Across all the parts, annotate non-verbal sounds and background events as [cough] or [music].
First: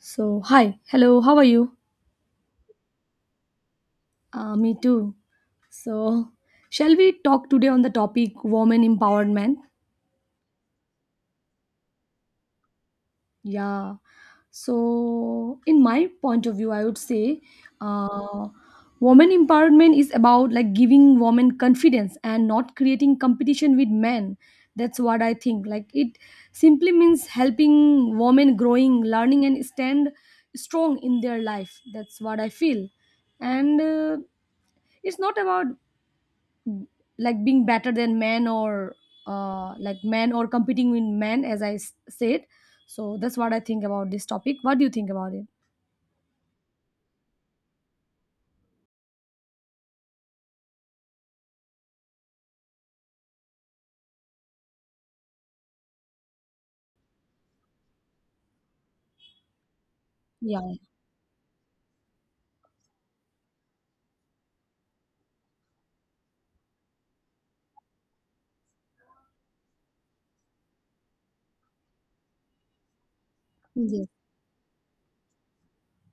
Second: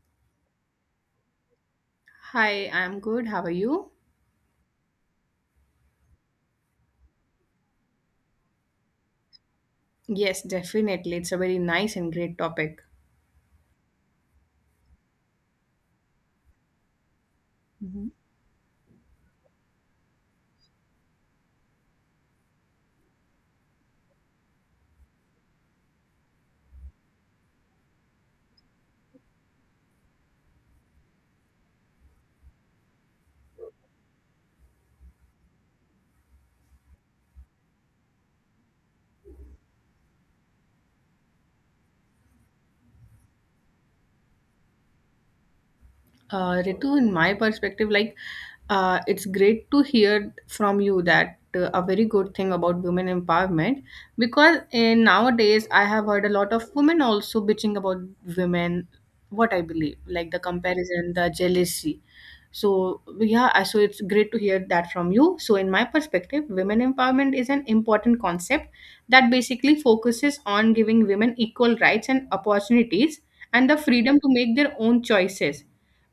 So, hi, hello, how are you? Hi, I'm good. How are you? Me too. So, shall we talk today on the topic women empowerment? Yes, definitely. It's a very nice and great topic. Yeah. So, in my point of view, I would say Mhm. uh, women empowerment is about like giving women confidence and not creating competition with men. That's what I think. Like, it simply means helping women growing, learning, and stand strong in their life. That's what I feel. And it's not about like being better than men or like men or competing with men as I said. So that's what I think about this topic. What do you think about it? Ritu, in my perspective, like it's great to hear from you that a very good thing about women empowerment, because in nowadays I have heard a lot of women also bitching about women. What I believe, like the Yeah. comparison, the jealousy. So yeah, so it's great to hear that from you. So in my perspective, women empowerment is an important concept that basically focuses on giving women equal rights and opportunities and the Yes, freedom to make their own choices,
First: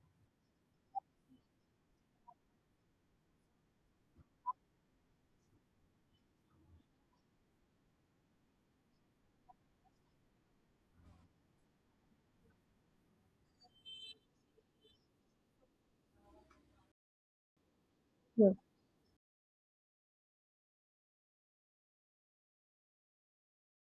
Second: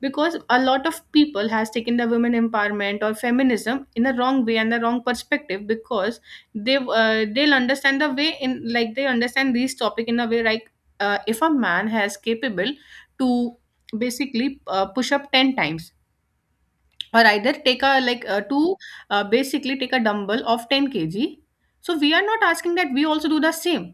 because a lot of people has taken the women empowerment or feminism in a wrong way and the wrong perspective. Because they'll understand the way in, like, they understand this topic in a way like, if a man has capable to basically push up 10 times, or either take a like yes, to basically take a dumbbell of 10 kg, so we are not asking that we also do the same,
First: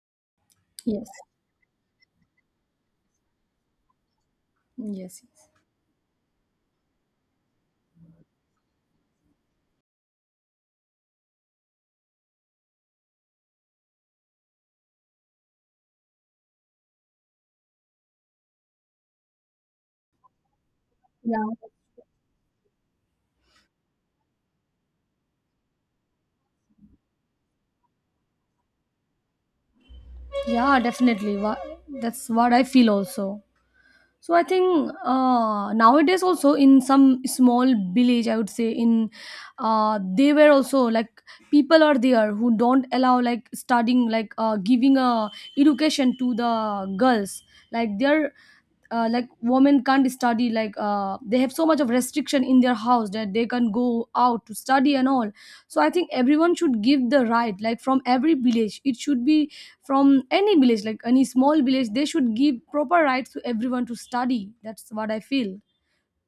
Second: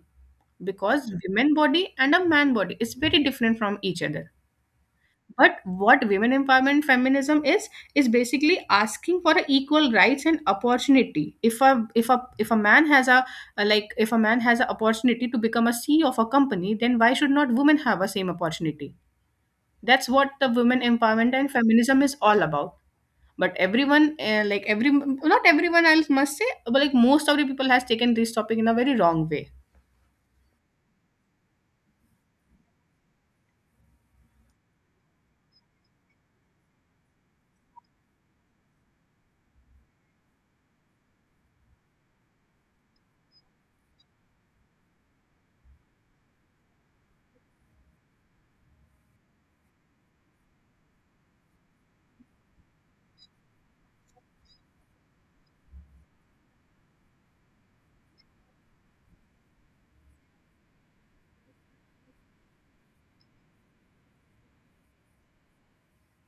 yes. because women body and a man body is very different from each other. Yes, yes. But what women empowerment feminism is basically asking for a equal rights and opportunity. If a if a if a man has a, like if a man has an opportunity to become a CEO of a company, then why should not women have a same opportunity? That's what the women empowerment Yeah, and feminism is all about. But everyone like every, not everyone else must say, but like most of the people has taken this topic in a very wrong way. yeah, definitely. That's what I feel also. So I think nowadays also in some small village, I would say, in they were also like people are there who don't allow like studying, like giving a education to the girls. Like they're like women can't study, like they have so much of restriction in their house that they can go out to study and all. So I think everyone should give the right, like from every village it should be, from any village, like any small village, they should give proper rights to everyone to study. That's what I feel.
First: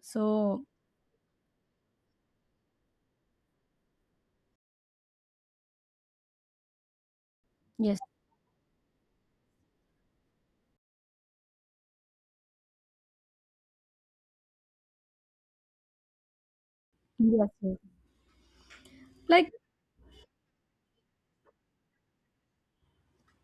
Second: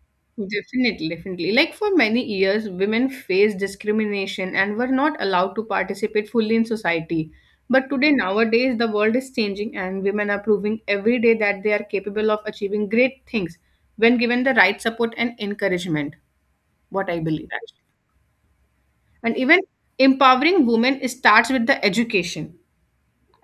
So Definitely, definitely. Like for many years, women faced discrimination and were not allowed to participate fully in society. But yes. today, nowadays, the world is changing and women are proving every day that they are capable of achieving great things when given the right support and encouragement, what I Yes, believe, yes. actually. And Like. even empowering women starts with the education,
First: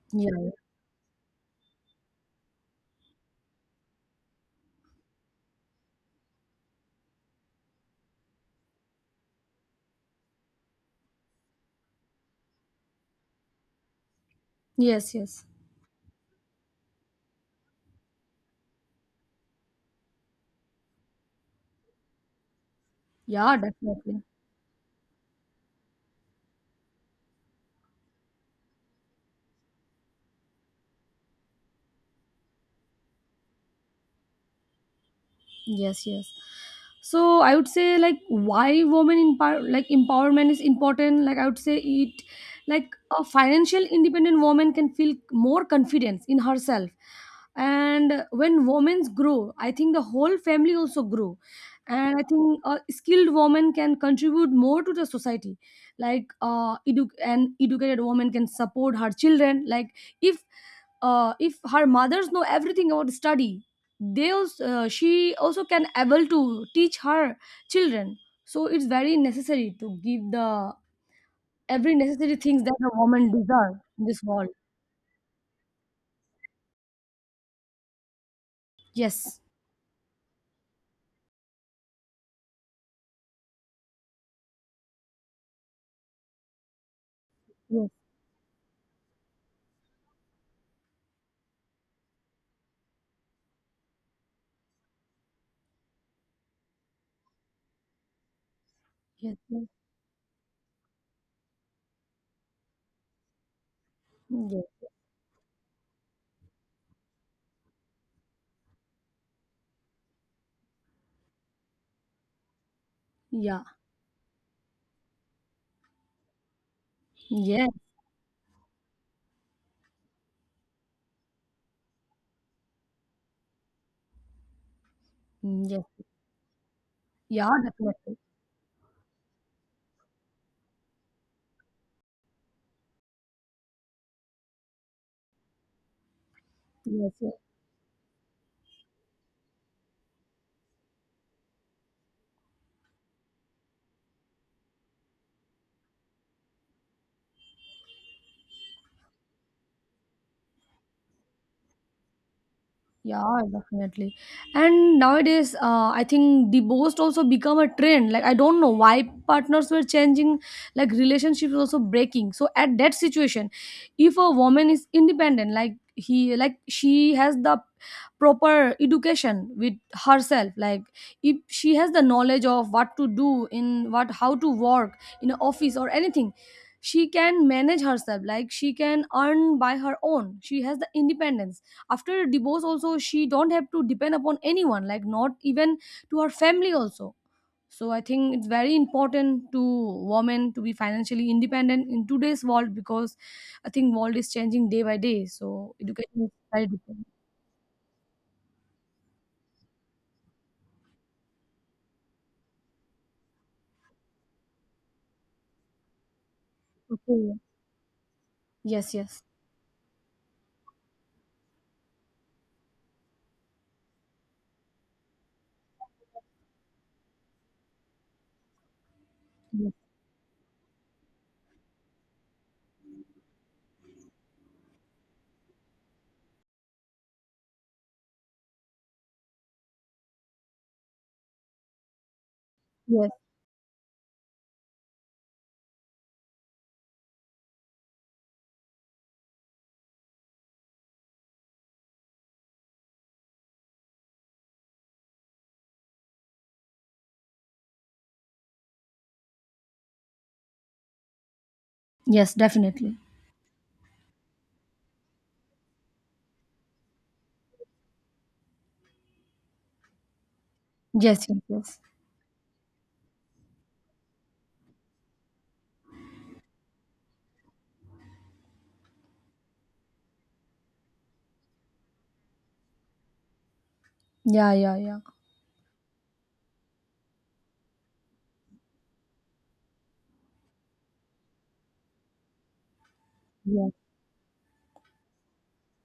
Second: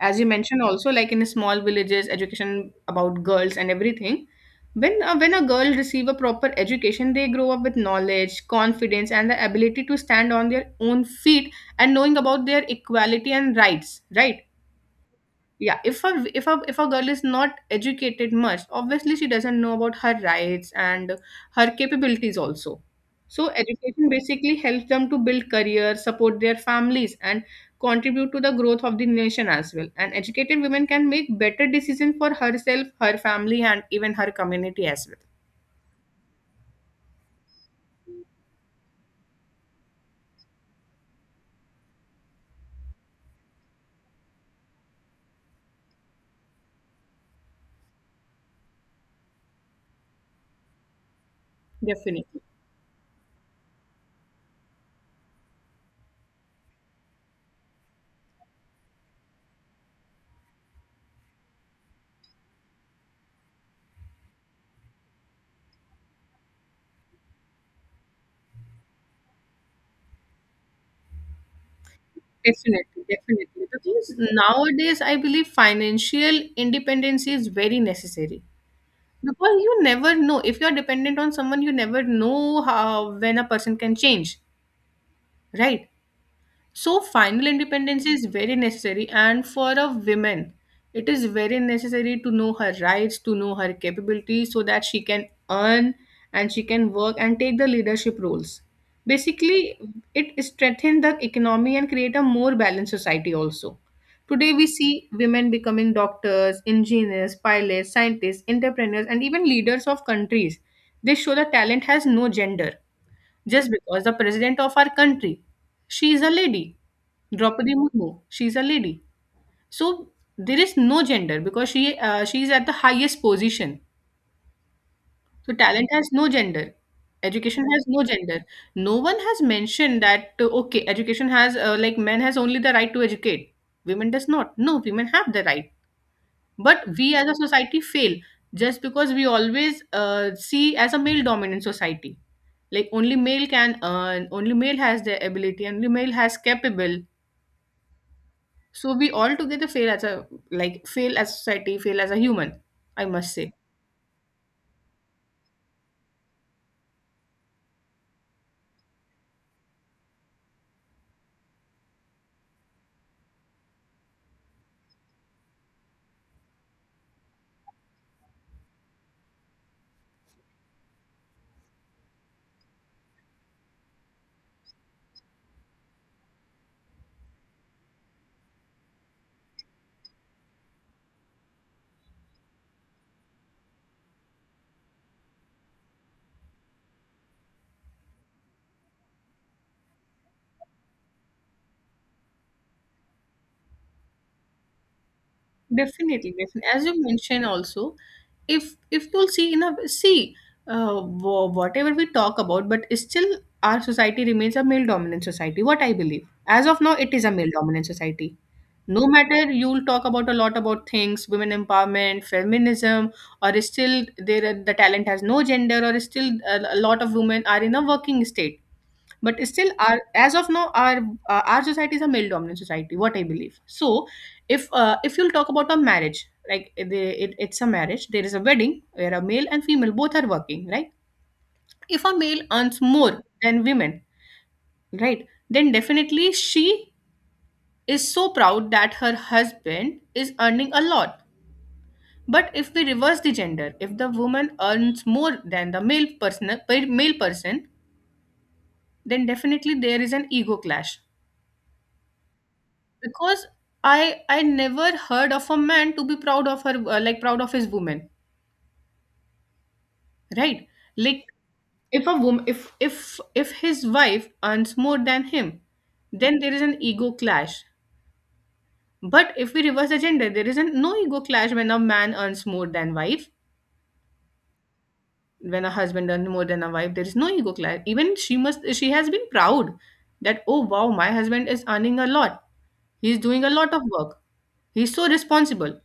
as you Yeah. mentioned also, like in small villages, education about girls and everything. When when a girl receive a proper education, they grow up with knowledge, confidence, and the ability to stand on their own feet, and knowing about their equality and rights, right? Yes, yes. Yeah, if a girl is not educated much, obviously she doesn't know about her rights and her capabilities also. So Yeah, education definitely. basically helps them to build career, support their families, and contribute to the growth of the nation as well, and educated women can make better decisions for herself, her family, and even her community as well. Yes, yes. So I would say like why women in power, like empowerment is important. Like I would say it, like a financial independent woman can feel more confidence in herself. And when women grow, I think the whole family also grow. And I Definitely, think a skilled woman can contribute more to the society. Like an educated woman can support her children. Like if if her mothers know everything about study, they also, she also can able to teach her children. So it's very necessary to give the every necessary things that a definitely, woman definitely. deserve in Because this world. nowadays, I believe financial independence is very necessary. Yes, Because you never know. If you're dependent on someone, you never know how, when a person can change, right? So final yes. independence is very necessary, and for a woman, it is very necessary to know her rights, to know her capabilities, so that she can earn and she can work and take the leadership roles. Yes. Yes, Basically, it strengthens the economy and create a more balanced society also. Today we yes. see women becoming doctors, engineers, pilots, scientists, entrepreneurs, and even leaders of countries. This show that talent has no gender. Yeah. Just because the president of our country, she is a lady. Yeah, Draupadi yes, Murmu, she is a lady. So there is no gender because she is at the highest position. So talent yes. has no gender. Yeah, Education has no definitely. gender. No one has mentioned that, okay, education has, like, men has only the right to educate. Women does not. No, women have the right, but Yes, we as yes. a society fail, just because we always see as a male dominant society, like only male can earn, only male has the ability, only male has capable. So we all together fail as a, like fail as society, fail as a human, I must Yeah, say. definitely. And nowadays, I think divorce also become a trend. Like I don't know why partners were changing, like relationships also breaking. So at that situation, if a woman is independent, like he, like she has the proper education with herself. Like if she has the knowledge of what to do in what, how to work in an office or anything, she can manage herself. Like she can earn by her own. She has the independence after divorce also. She don't have to depend upon anyone, like not even to her family also. So I think it's very important to women to be financially independent in today's world, because I think world is changing day by day, so education is Definitely, definitely. very As you different. mentioned also, if you'll see in a see, whatever we talk about, but still our society remains a male dominant society. What I believe, as of now, it is a Okay. male dominant society. Yes, No yes. matter you'll talk about a lot about things, women empowerment, feminism, or still the talent has no gender, or still a lot of women are in a working state, but still Yes. our, as of now, our society is a male dominant society, what I believe. So if you'll talk about a marriage, like it's a marriage, there is a wedding where a male and female both are working, right? If a male earns Yes, more than women, right, then definitely she is so proud that her husband is earning a lot. But if we reverse the gender, if the woman earns more than the male person, male person, then definitely there is an ego clash, yes. Definitely. because i I never heard of a man to be proud of her, like proud of his woman, right? Yes, Like yes. Yes. if a woman, if his wife earns more than him, then there is an ego clash. But if we reverse the gender, there isn't no ego clash when a man earns more than wife. Yeah, yeah, yeah. When a husband earns more than a wife, there is no ego clash. Even she must, she has been proud that, oh wow, my husband is earning a lot, he's doing a Yeah. lot of work, he's so responsible.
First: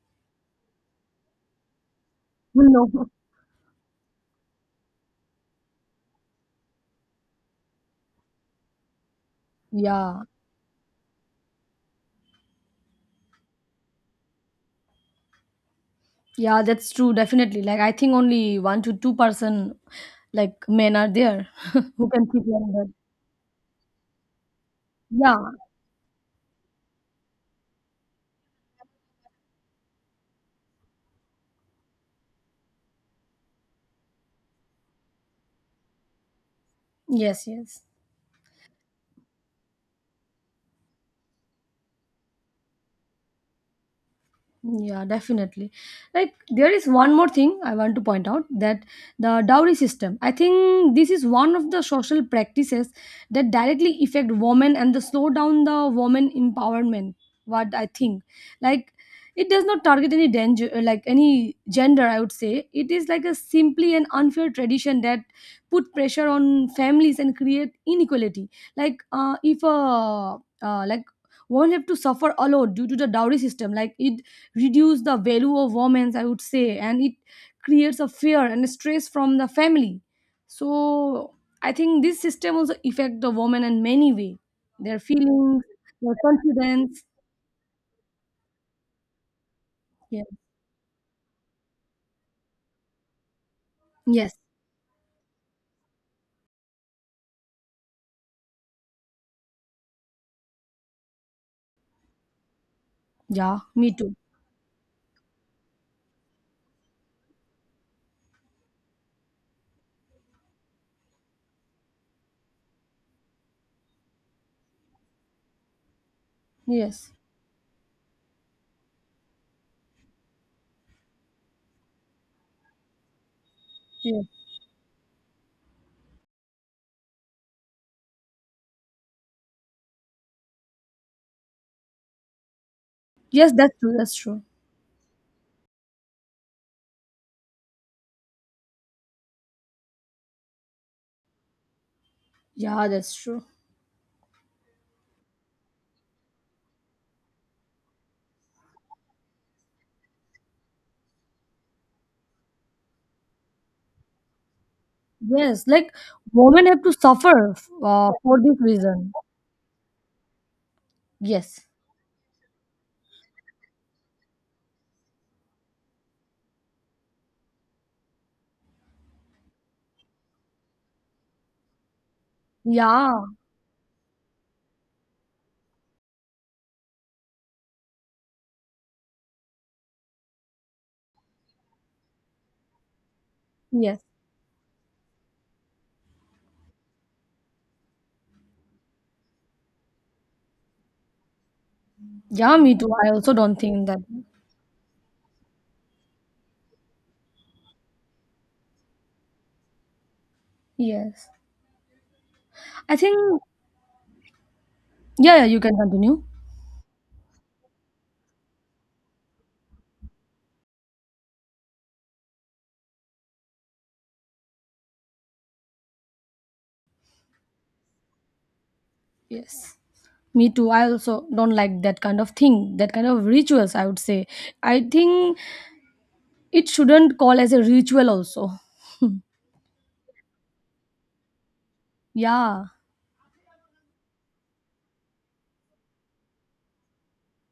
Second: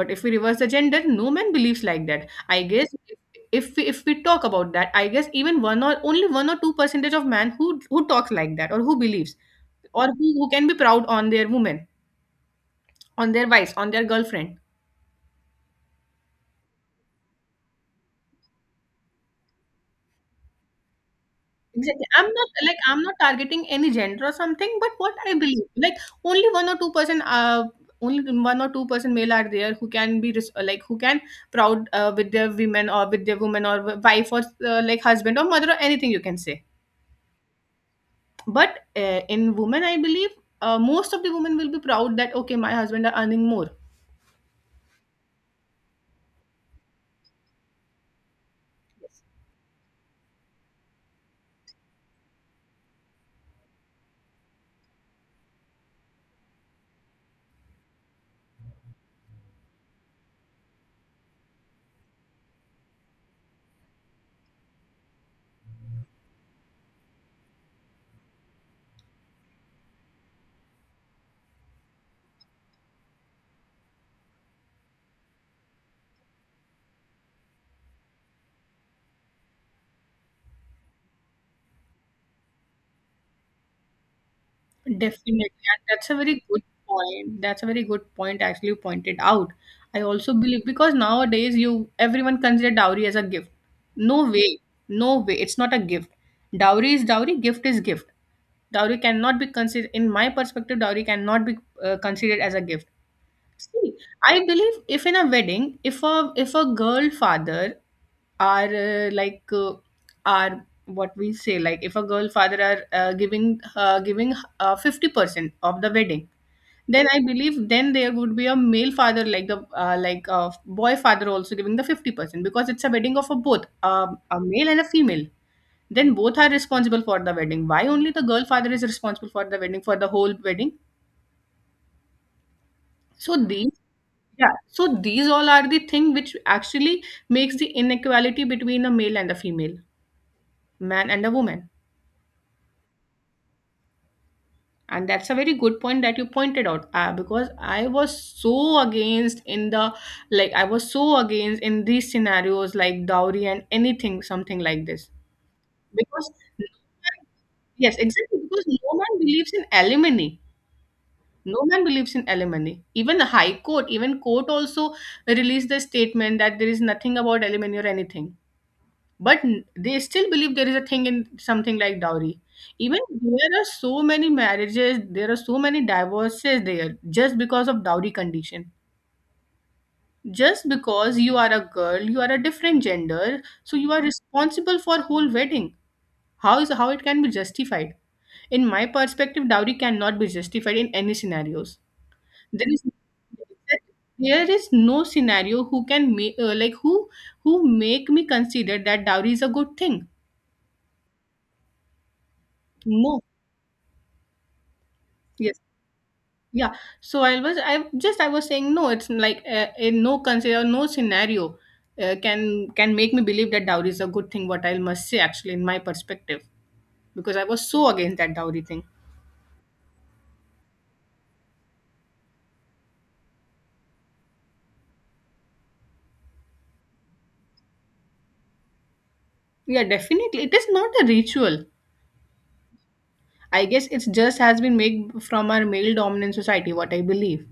But if we reverse the gender, no man believes like that. [laughs] I guess No. if we talk about that, I guess even one or only one or two percentage of man who talks like that or who believes, or Yeah, who can be proud on their woman, on their wife, on their girlfriend. yeah, that's true. Definitely, like I think only 1 to 2% like men are there, [laughs] Exactly. who can keep their. I'm not targeting any gender or something, but what I Yeah. believe, like only 1 or 2%, only 1 or 2% male are there who can be like who can proud, with their women or with their woman or wife or like husband or mother or anything you can say. Yes. Yes. But in women I believe, most of the women will be proud that okay my husband are earning more. Yeah, definitely. Like there is one more thing I want to point out, that the dowry system. I think this is one of the social practices that directly affect women and the slow down the women empowerment. What I think, like, it does not target any danger, like any gender. I would say it is like a simply an unfair tradition that put pressure on families and create inequality. Like if a like will have to suffer alone due to the dowry system. Like it reduce the value of women, I would say, and it creates a fear and stress from the family. So I think this system also affect the woman in many way, their Definitely, feelings, and that's their a very good confidence. point, that's a very good point actually you pointed out. I Yeah. also believe, because nowadays you, everyone consider dowry as a gift. No Yes. way, no way, it's not a gift. Dowry is dowry, gift is gift. Dowry cannot be considered, in my perspective dowry cannot be considered as a gift. Yeah, me See, too. I believe if in a wedding, if a girl father are, are what we say, like if a girl father are giving 50% of the wedding, then Yes, I believe then there would be a male father, like the, like a boy father also giving the 50%, because it's a wedding of a both, yes. a male and a female. Then both are responsible for the wedding. Why only the girl father is responsible for the wedding, for the whole wedding? So Yes, that's these... true. That's true. Yeah, so these all are the thing which actually makes the inequality between a male and a female, man and a woman. Yeah, that's true. And that's a very good point that you pointed out, because I was so against in the, like I was so against in these scenarios like dowry and anything something like this. Yes, like Because no women have to man, suffer yes exactly, for this because no reason. man believes in alimony. No Yes. man believes in alimony. Even the high court, even court also released the statement that there is nothing about alimony or anything, but they still believe there is a thing in something like dowry. Even Yeah. there are so many marriages, there are so many divorces there, just because of dowry condition. Just because you are a girl, you are a different gender, so you are Yes. responsible for whole wedding. How is, how it can be justified? In my perspective, dowry cannot be justified in any scenarios. Yeah, there me is too. I also don't think that. there is no scenario who can make, like who who make me consider that dowry is a good thing. Yes. I think. No. Yeah, yeah, you can continue. Yeah, so I was saying no. It's like a no consider no scenario, can make me believe that dowry is a good thing. What I must say, actually, in my perspective, because I was so against that dowry thing. Yes. Me too. I also don't like that kind of thing, that kind of rituals, I would say. I think it shouldn't call as a ritual also. Yeah, definitely it is not a ritual. Yeah. I guess it's just has been made from our male dominant society. What I believe.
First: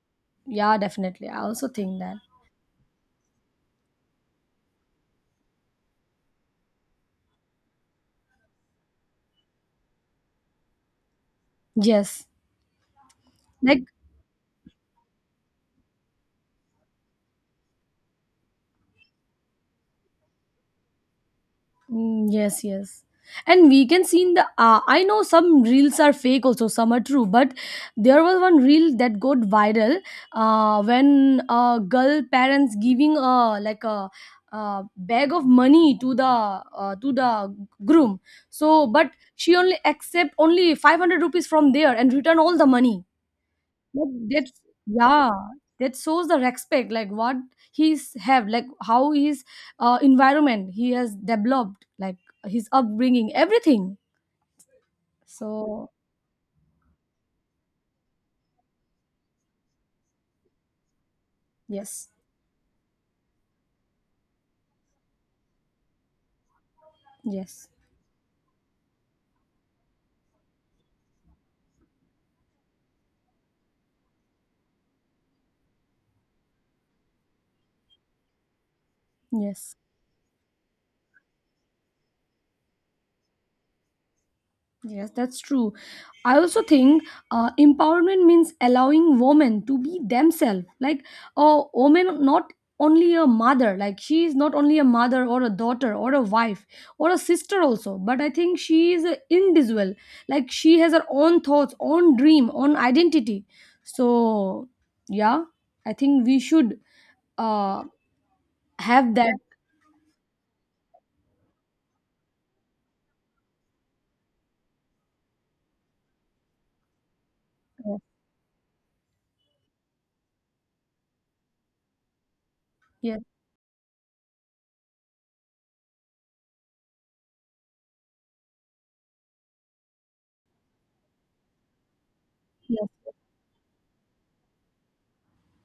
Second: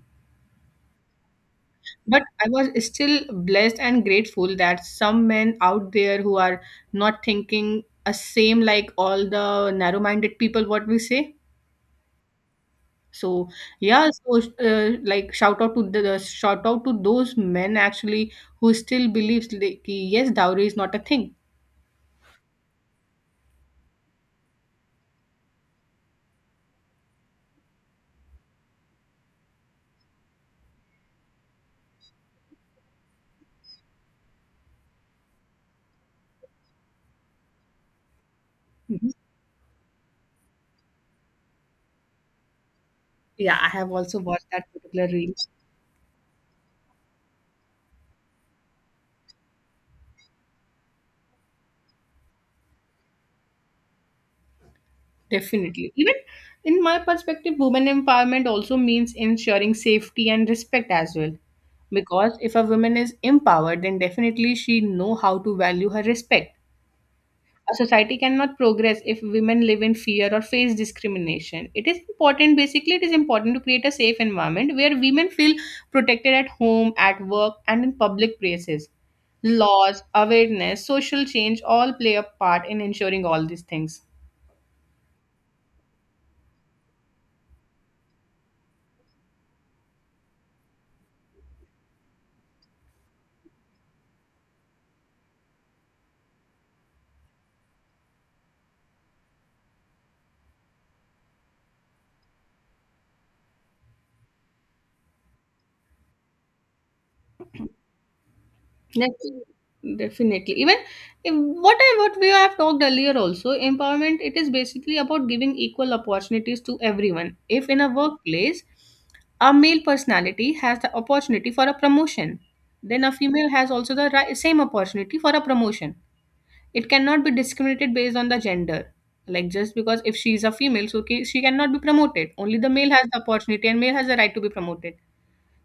Yeah, definitely. I also think that. But I was still blessed and grateful that some men out there who are not thinking a same like all the narrow-minded people, what we say. Yes. So Like. yeah, so like shout out to shout out to those men actually who still believes like, कि yes, dowry is not a thing. Mm, yes, yes. And we can see in the I know some reels are fake also, some are true, but there was one reel that got viral when girl parents giving a like a, bag of money to the groom. So, but Mhm. she only accept only 500 rupees from there and return all the money, Yeah, I have like also watched that. that particular Yeah, reel. that shows the respect, like what he's have, like how his environment he has developed, like his upbringing, everything. So Definitely. Even in my perspective, women empowerment also means ensuring safety and respect as well. yes. Because if a woman is empowered, then definitely she know how to value her respect. Yes. A society cannot progress if women live in fear or face discrimination. It is important, basically, it is important to create a safe environment where women feel protected at home, at work, and in public places. Yes. Laws, awareness, social change all play a part in ensuring all these things. Yes, that's true. I also think empowerment means allowing women to be themselves. Like a woman, not only a mother, like she is not only a mother or a daughter or a wife or a sister also, but I think she is an individual. Like she has her own thoughts, own dream, own identity. So, yeah, I think we should uh, have that. Definitely. Definitely. Even if what we have talked earlier also, empowerment it is basically about giving equal opportunities to everyone. If in a workplace a male personality has the opportunity for a promotion, then a Yes, female has also the same opportunity for a promotion. It cannot be discriminated based on the gender. Like just because if she is a female, so she cannot be promoted. Only the male yes. has the opportunity and male has the right to be promoted.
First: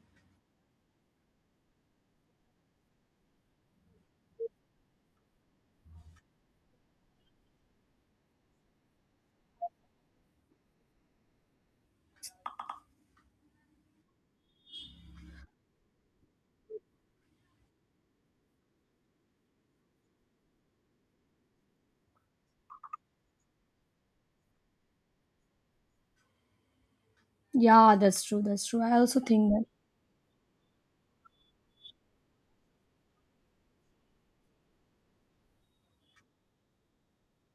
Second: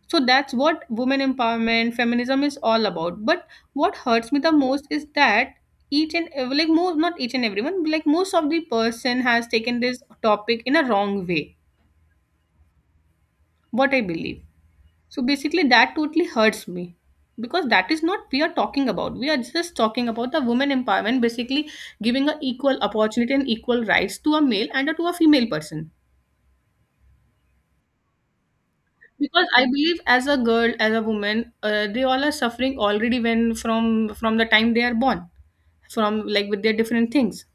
So that's what women empowerment, feminism is all about. But what hurts me the most is that like most, not each and everyone, but like most of the person has taken this topic in a wrong way. What I believe. So basically, that totally hurts me because that is not we are talking about. We are just talking about the women empowerment, basically giving a equal opportunity and equal rights to a male and to a female person, Yeah, that's true. That's true. I also because think I that. believe as a girl, as a woman, they all are suffering already when from the time they are born, from like with their different things.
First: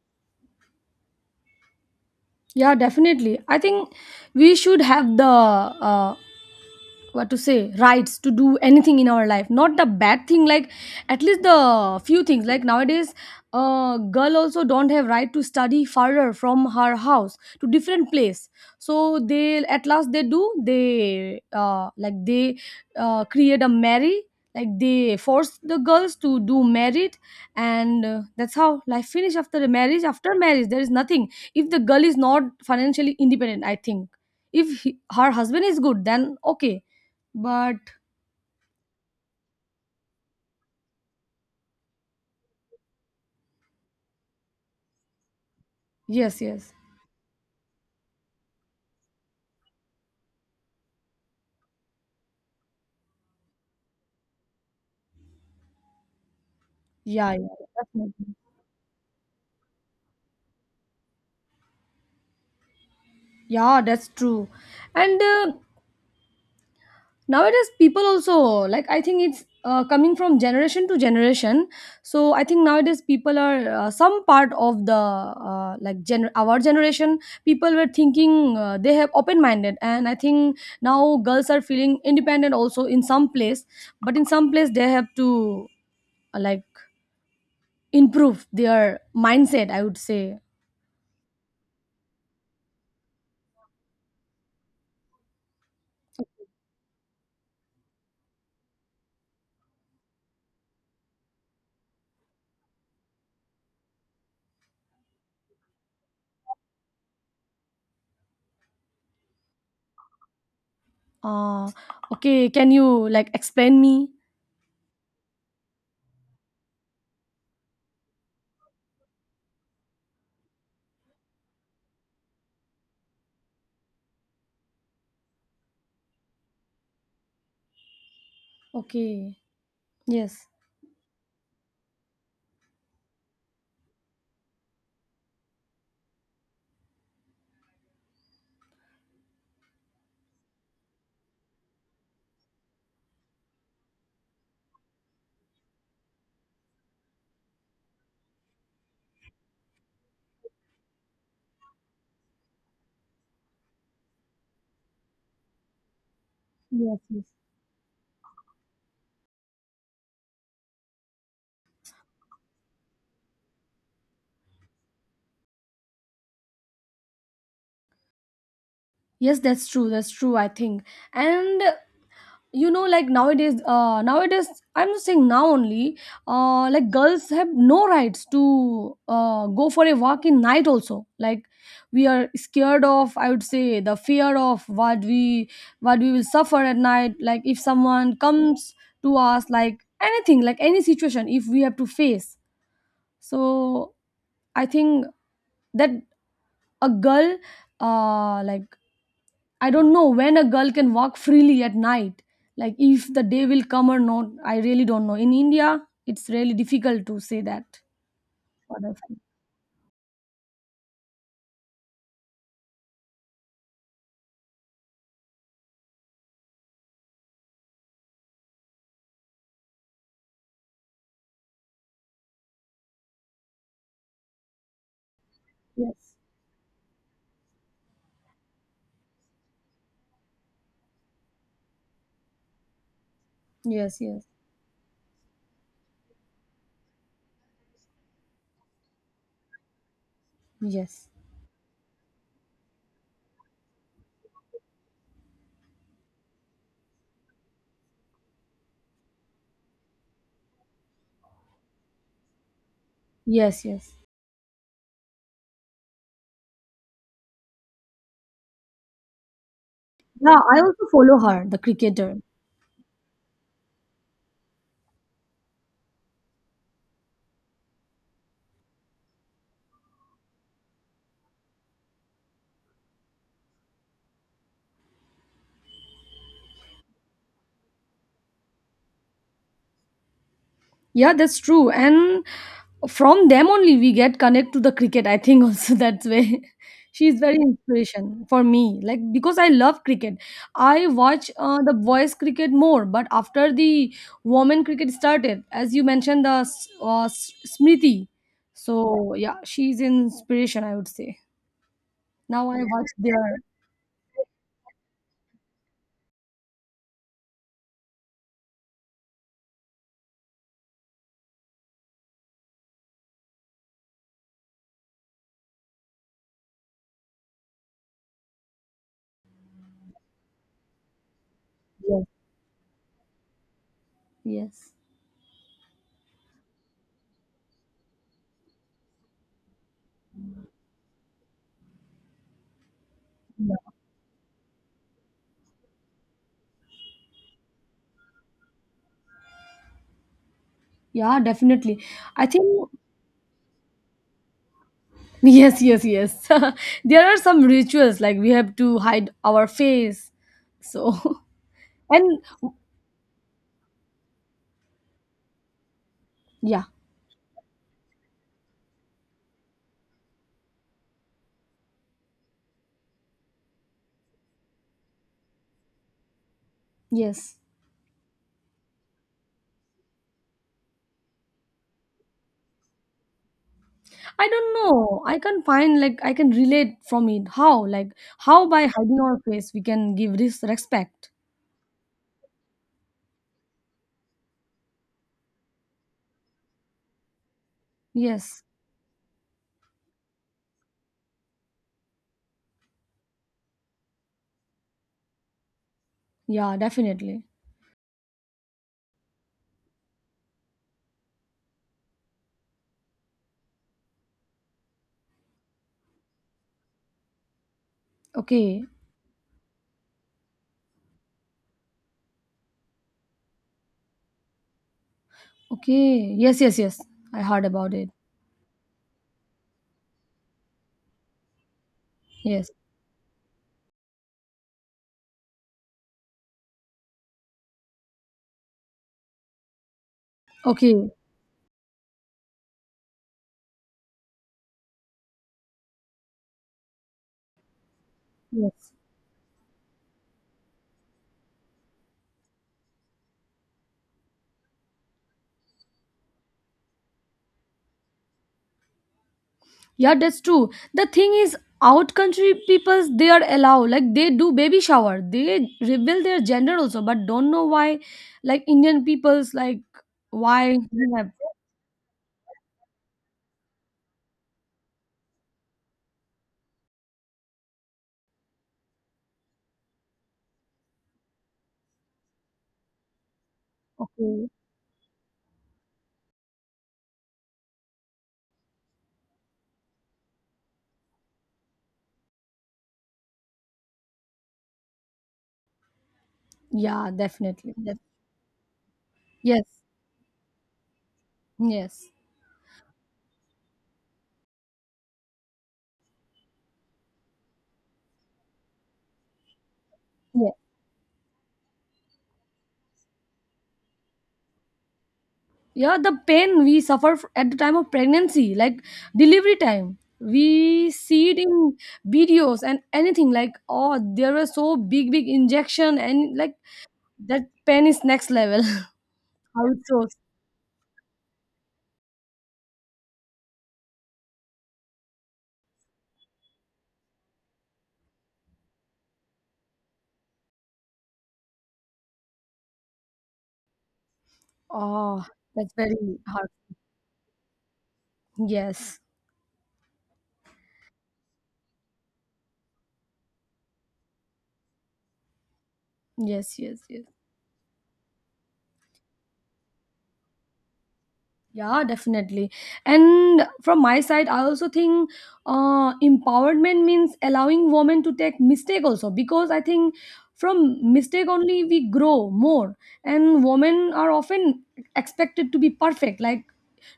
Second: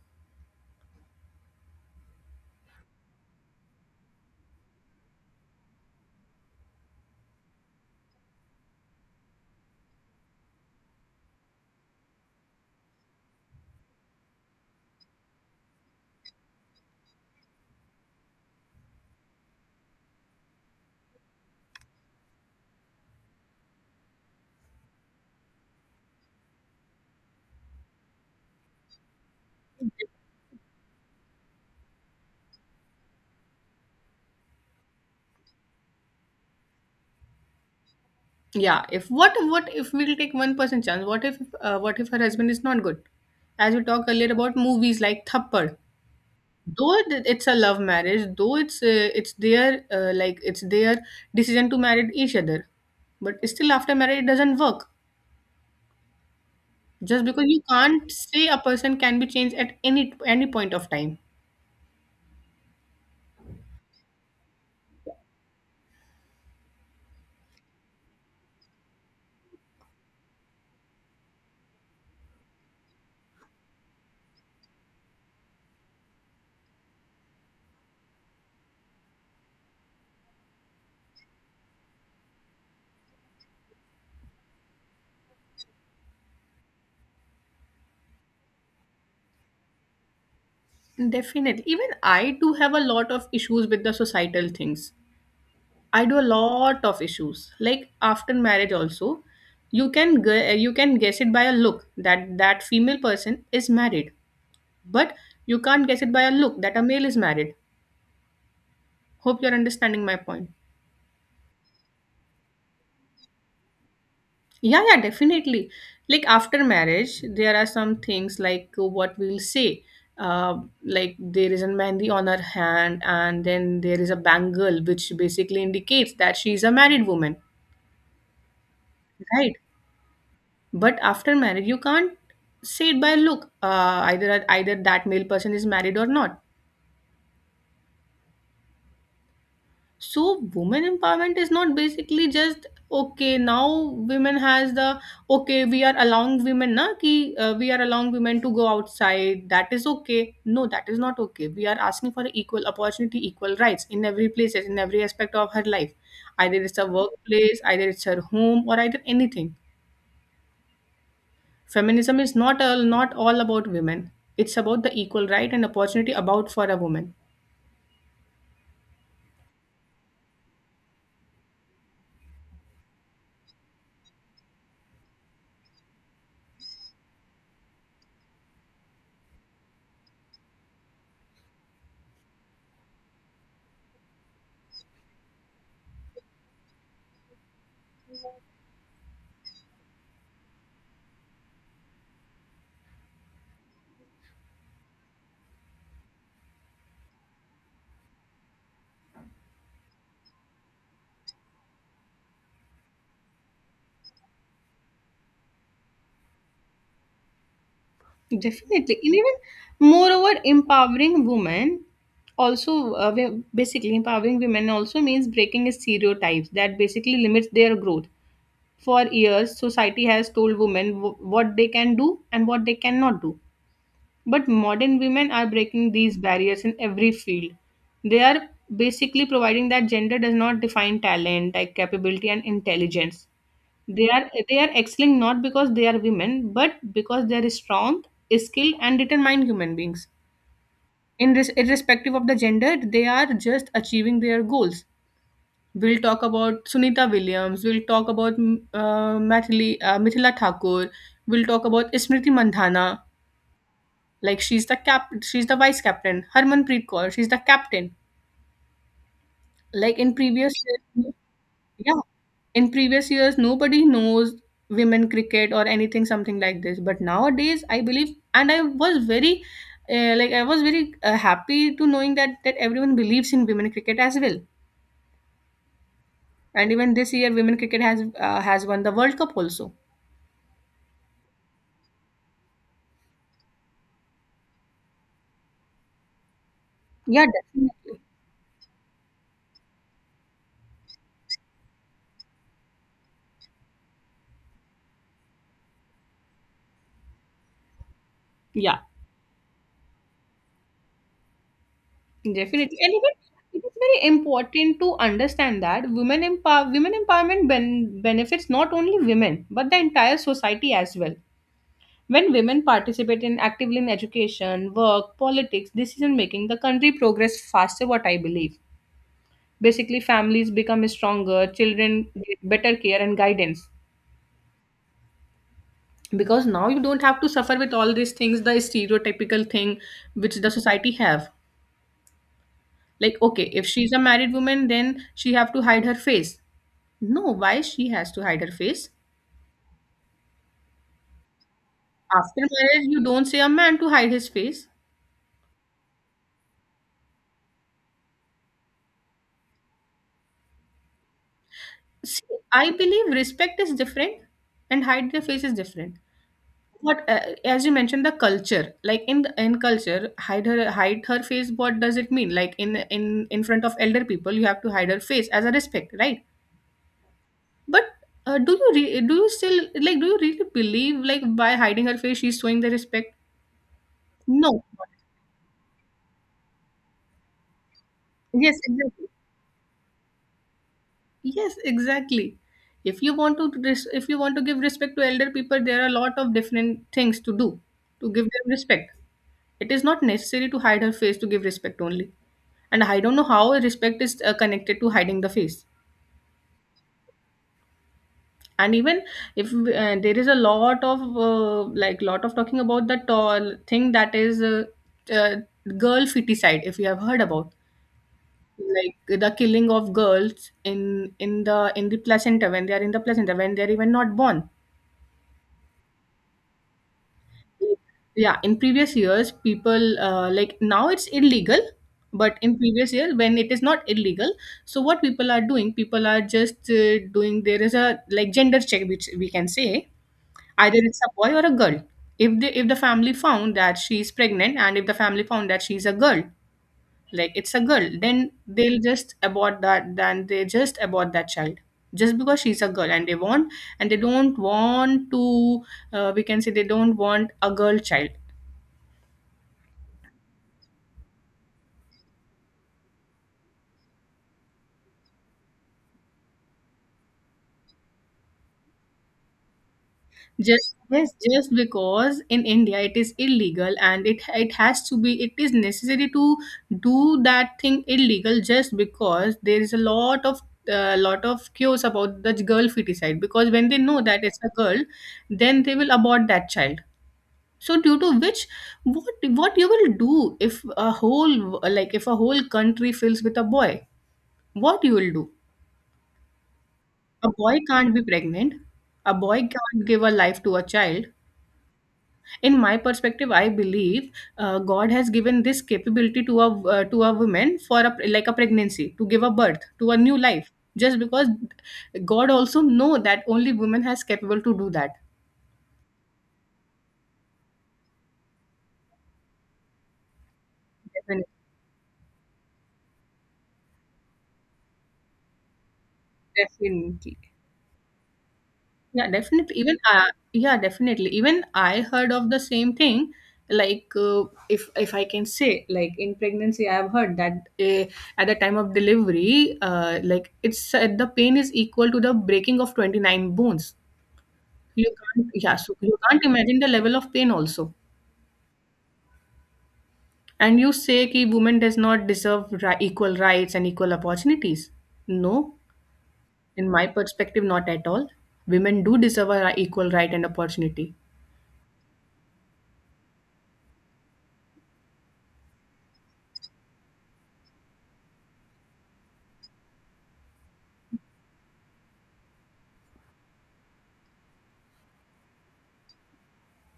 Yeah, definitely. I think we should have the what to say, rights to do anything in our life, not the bad thing. Like at least the few things, like nowadays girl also don't have right to study further from her house to different place. So they at last they do, they create a marry, like they force the girls to do married. And that's how life finish after the marriage. After marriage there is nothing if the girl is not financially independent. I think if he, her husband is good then okay, but. Yeah, if what if we'll take 1% chance, what if her husband is not good, as we talked earlier about movies like thappad. Yes, yes. Though it's a love marriage, though it's their uh, like it's their decision to marry each other, but still after marriage it doesn't work. Just Yeah, yeah, because you can't definitely. say a person can be changed at any point of time. Yeah, that's true. And nowadays, people also, like I think it's coming from generation to generation. So I think nowadays people are some part of the our generation, people were thinking they have open minded, and I think now girls are feeling independent also in some place, but in some place they have to like improve their mindset, I would say. Definitely. Even I do have a lot of issues with the societal things. I do a lot of issues. Like after marriage also, you can guess it by a look that that female person is married, but you can't guess it by a look that a male is married. Hope you're understanding my point. Ah, okay. Can you like explain me? Yeah, yeah, definitely. Like after marriage, there are some things like what we'll say. Like there is a mehndi on her hand, and then there is a bangle, which basically indicates that she is a married woman, Okay. right? Yes. But after marriage, you can't say it by look. Either that male person is married or not. So women empowerment is not basically just okay now women has the, okay, we are allowing women to go outside, that is okay. No, that is not okay. We are asking for equal opportunity, equal rights in every place, in every aspect of her life, either it's a Yes. Yes. workplace, either it's her home, or either anything. Feminism is not all about women, it's about the equal right and opportunity about for a woman. Yes, that's true. That's true. I think, and you know, like nowadays, nowadays, I'm just saying now only, like girls have no rights to go for a walk in night also, like we are scared of, I would say, the fear of what we will suffer at night. Like if someone comes to us, like anything, like any situation, if we have to face. So I think that a girl, like I don't know when a girl can walk freely at night. Like if the day will come or not, I really don't know. In India, it's really difficult to say that. Definitely. What I And feel. even moreover, empowering women also we- basically empowering women also means breaking stereotypes that basically limits their growth. For years, society has told women what they can do and what they cannot do. But modern women are breaking Yes, these barriers in every field. They are basically providing that gender does not define talent, like capability and intelligence. yes, They yes, are they are excelling not because they are women, but because they are strong, skilled, and determined human beings. yes, In this, irrespective of the gender, they are just achieving their goals. We'll talk about Sunita Williams. We'll talk about Mithila Thakur. We'll talk about Smriti Mandhana. yes, yes. Like she's the vice captain. Harmanpreet Kaur, she's the captain. Like in Yeah, previous, I also follow her, the yeah. cricketer. In previous years, nobody knows women cricket or anything, something like this. But nowadays, I believe, and I was very happy to knowing that that everyone believes in women cricket as well. And even this year, women cricket has won the World Cup also. Yeah, that's true. And from them only we get connect to the cricket, I think also. [laughs] That's way she's Yeah, very definitely. inspiration for me. Like because I love cricket, I watch the boys cricket more. But after the women cricket started, as you mentioned, the Smriti. Yeah, So yeah, she's inspiration, I would say. Now I definitely. watch And even their. it is very important to understand that women empowerment benefits not only women but the entire society as well. When women participate in actively in education, work, politics, decision making, the country progress faster, what I believe. Basically families become stronger, Yes. children get better care and guidance. Yes. Because now you don't have to suffer with all these things, the stereotypical thing which the society have. Like okay, if she's a married woman then she have to hide her face. No, why she has to hide her face? Yeah, definitely. I After think. marriage you don't say a man to hide his face. [laughs] Yes, yes, yes. [laughs] There are some rituals like we have to hide our face. So, [laughs] and. See, I believe respect is different and hide their face is different. Yeah, What As you mentioned, the culture, like in culture hide her face, what does it mean? Like in front of elder people you have to hide her face as a respect, right? yes. But do you re- do you still like do you really believe like by hiding her face she's showing the respect? I don't No. know. I can find, like I can relate from it. How? Like how Yes, by hiding exactly. our face we can give this respect. Yes, exactly. if you want to res- If you want to give respect to elder people, there are a lot of different things to do to give Yes. them respect. It is not necessary to hide her face to give respect only. And I don't know how respect is connected to hiding the face. Yeah, definitely. And even if there is a lot of talking about the tall thing that is uh, girl feticide, if you have heard about, Okay. like the killing of girls in the placenta, when they are in the placenta, when they are even not born. Okay. Yes, yes, yes. I heard about it. Yeah, in previous years people, like, now it's illegal, but Yes. in previous years when it is not illegal, so what people are doing, people are just doing, there is a, like, gender check, which we can say, either Okay. it's a boy or a girl. If the family found that she is pregnant, and if the family found that she's a girl, like it's a girl, then Yes. they'll just abort that, then they just abort that child. Just because she's a girl and they want and they don't want to, we can say, they don't want a girl child. Yeah, that's true. The thing is, out country peoples they are allowed, like they do baby shower. They reveal their gender also, but don't know why. Like Indian peoples, like why Just does have? yes, just because in India it is illegal and it has to be it is necessary to do that thing illegal, just because there is a lot of cues about the girl feticide, because when they know that Okay. it's a girl, then they will abort that child. So due to which, what you will do if a whole, like if a whole country fills with a boy, what you will do? Yeah, A definitely. boy can't be pregnant. A boy Yes. can't give a life to a child. Yes. In my perspective, I believe God has given this capability to a, woman, for a pregnancy, to give a birth to a new Yeah. life. Just because God also know that only women has capable to do that. Yeah. The pain we suffer at the time of pregnancy, like delivery time. We see it Definitely, in videos and anything like oh there were so big big injection and like definitely. that pain is next level. Yeah, [laughs] How definitely, it even shows. uh, yeah definitely even I heard of the same thing. Like if I can say, like in pregnancy I have heard that at the time of delivery, like it's said the pain is equal to the breaking of 29 bones. You Oh, can't, that's yeah, so very you can't hard. imagine the level of pain also. Yes, And you say that women does not deserve equal rights and equal opportunities. No, yes, yes, in yes. my perspective, not at all. Women do deserve equal right and opportunity. Yeah, definitely. And from my side, I also think empowerment means allowing women to take mistake also, because I think from mistake only we grow more. And women are often expected to be perfect. Like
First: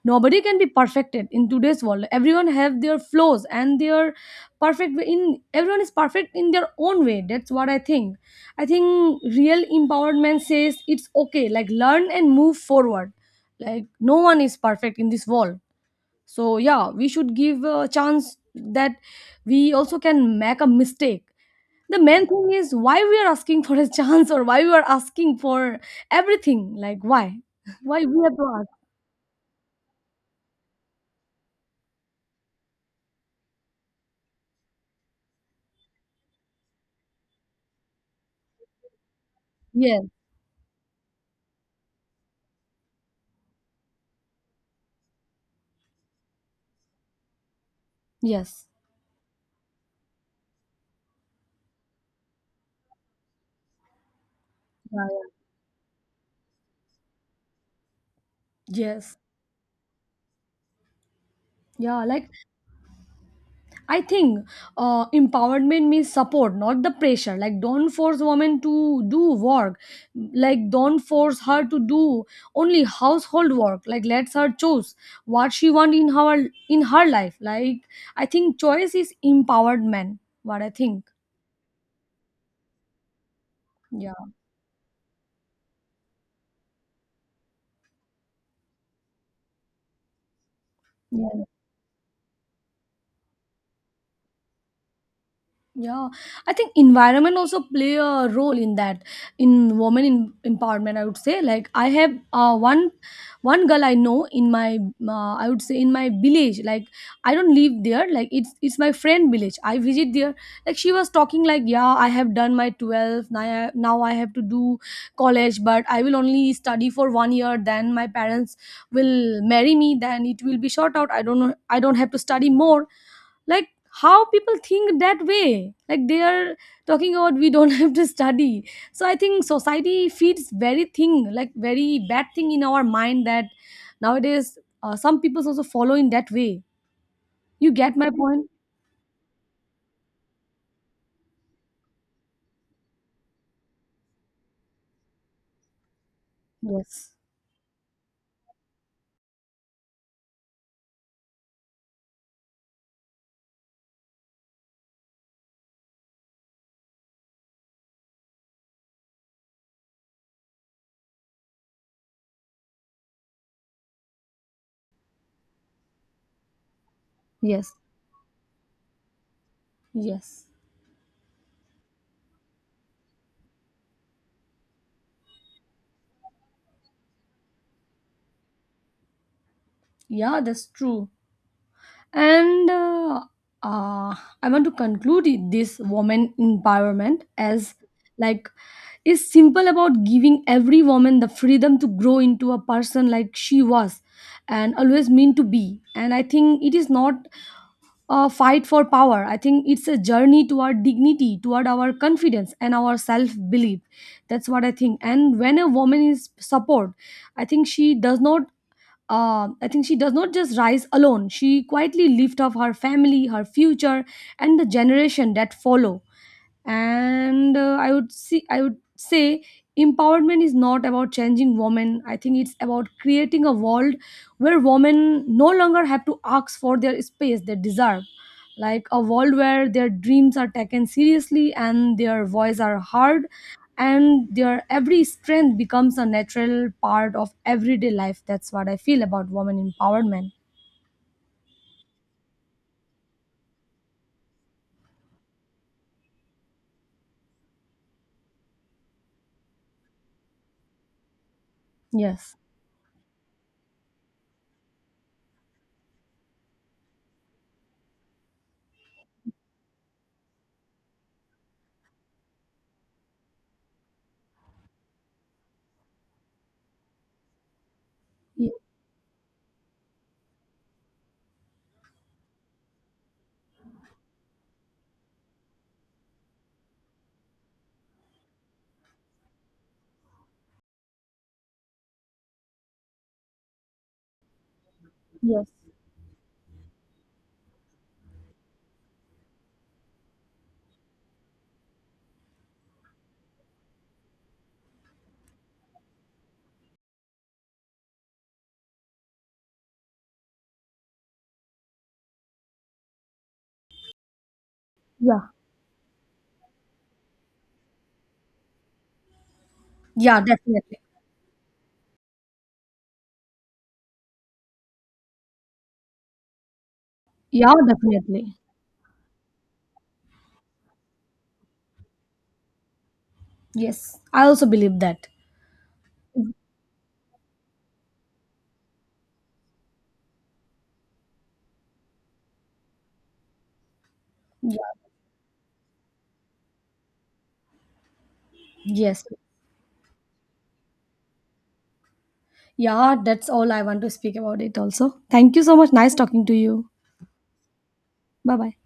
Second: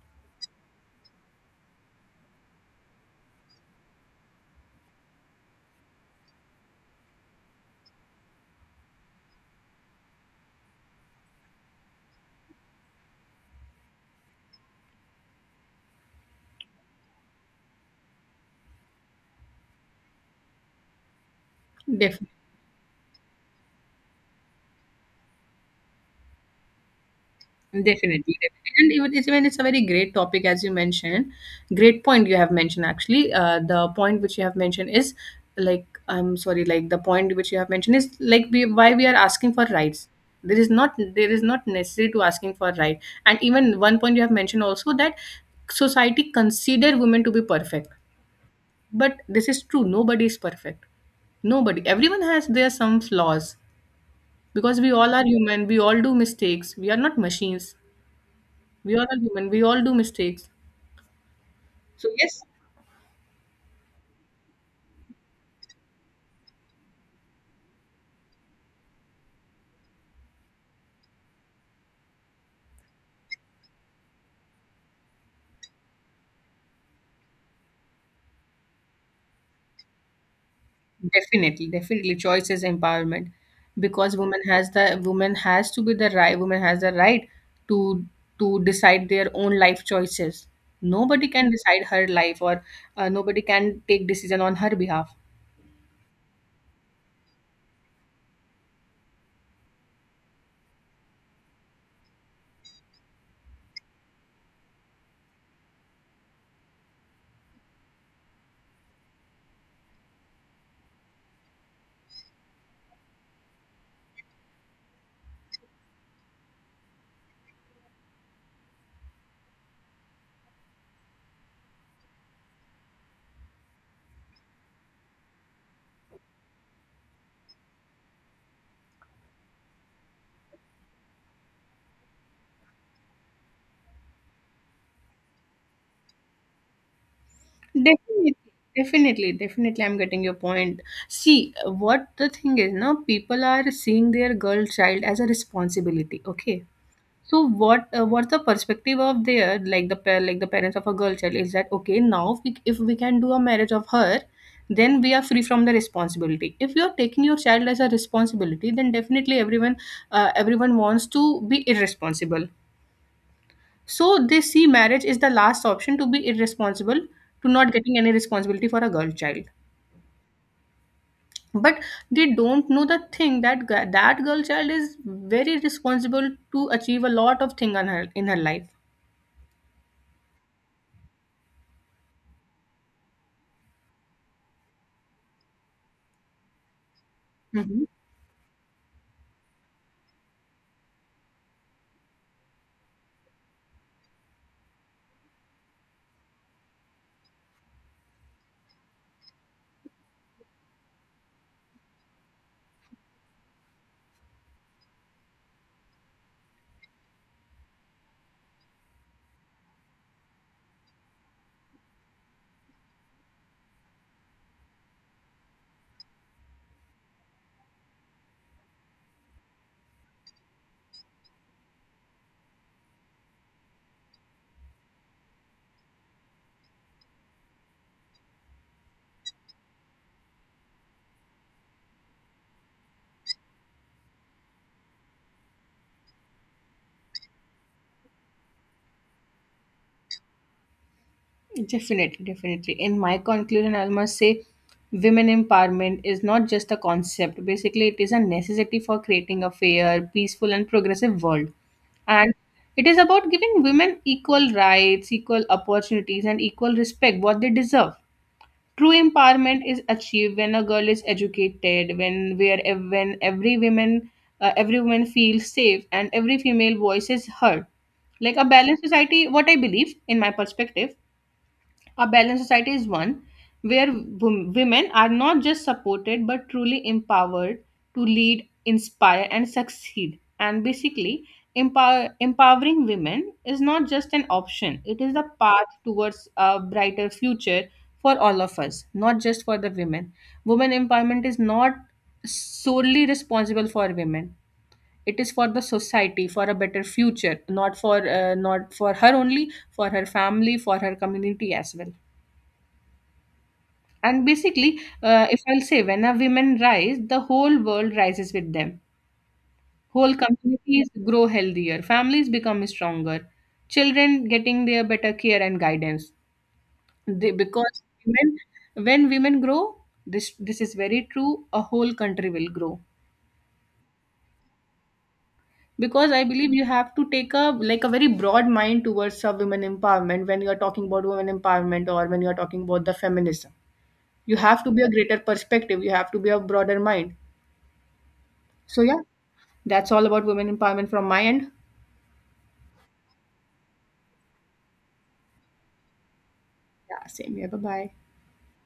nobody can be perfected in today's world. Everyone have their flaws and their perfect way, in everyone is perfect in their own way. That's what I think. I think real empowerment says it's okay. Like learn and move forward, like no one is perfect in this world. So yeah, we should give a chance that we also can make a mistake. The main Definitely. thing is why we are asking for a [laughs] chance, or why we are asking for everything, like why [laughs] why we have Definitely, to ask. definitely. And even it's a very great topic, as you mentioned. Great point you have mentioned, actually. The point which you have mentioned is, like, I'm sorry, like the point which you have mentioned is, like, why we are asking for Yes, rights. There is not necessary to asking for right. And even one point you have mentioned also that society consider women to be perfect, yes. but this is true. Nobody is perfect. Nobody. Everyone has their some flaws because we Yeah, all yeah. are human. We all do mistakes. We are not machines. We all are Yes. all human. We all do mistakes. Yeah, So like yes, I think empowerment means support, not the pressure. Like, don't force women to do work. Like, don't force her to do only household work. Like, let her choose what she want in her life. Like, I think choice is empowerment. What I think. definitely, definitely, choice is empowerment Yeah. because woman has to be the right. Woman has the right to to decide their own life choices. Nobody can decide her life, or nobody can take decision on her behalf. Yeah, I think environment also play a role in that, in women in empowerment, I would say. Like I have one one girl I know in my I would say in my village. Like I don't live there. Like it's my friend village. I visit there. Like she was talking like yeah I have done my 12, now now I have to do college, but I will only study for 1 year. Then my parents will marry me. Then it will be short out. I don't know. I don't have to study more, like how people think that way, like they are talking about we don't [laughs] have to study. So I think society feeds very thing, like very bad thing in our mind, that nowadays some people also follow in that way. You get my Definitely, point? definitely, definitely. I'm getting your point. See, what the thing is now, people are seeing their girl child as a responsibility. Okay. Yes. So what's the perspective of their, like like the parents of a girl child, is that okay now if we can do a marriage of her, then we are free from the responsibility. If you are taking your child as a responsibility, then definitely everyone, everyone wants to be irresponsible, so they see marriage is the last option to be irresponsible, to not Yes. getting any responsibility for a girl child. Yes. But they don't know the thing that that girl child is very responsible to achieve a lot of thing on her in her Yeah, that's true. And uh, I want to conclude this woman empowerment life. as, like, is simple about giving every woman the freedom to grow into a person like she was and always meant to be. And I think it is not a fight for power. I think it's a journey toward dignity, toward our confidence and our self belief. That's what I think. And when a woman is support, I think she does not I think she does not just rise alone. She quietly lifts up her family, her future, and the generation that follow. And I would see, I would say empowerment is not about changing women. I think it's about creating a world where women no longer have to ask for their space they deserve, like a world where their dreams are taken seriously and their voice are heard, and their every strength becomes a natural part of everyday life. That's what I feel about women empowerment. Definitely, definitely. In my conclusion, I must say women empowerment is not just a concept. Basically, it is a necessity for creating a fair, peaceful, and progressive world. And Yes. it is about giving women equal rights, equal opportunities, and equal respect what they deserve. True empowerment is achieved when a girl is educated, when where ev- when every woman feels safe and every female voice is heard. Like a Ye- balanced society, what I believe, in my perspective, a balanced society is one where women are not just supported but truly empowered to lead, inspire, and succeed. And basically, empowering women is not just an option, it is the yes. path towards a brighter future for all of us, not just for the women. Women empowerment is not solely responsible for women, it is for the society, for a better future, not for her only, for her family, for her community as well. And basically, Yeah. if I'll say, when a women rise, the whole world rises with them. Whole Yeah, definitely. communities grow healthier, families become stronger, children getting their better care and guidance. They, Yeah, because definitely. women, when women grow, this is very true. A whole country will grow. Yes, I also believe that. Because I believe you have to take a very broad mind towards a women empowerment, when you are talking about women empowerment or when you are talking about the feminism. You have to Yeah. be a greater perspective. You have to be a broader mind. So yeah. Yes. That's all about women empowerment from my end. Yeah, that's all I want to speak about it also. Thank you so much. Nice talking to you. Yeah, same here. Bye bye. Bye bye.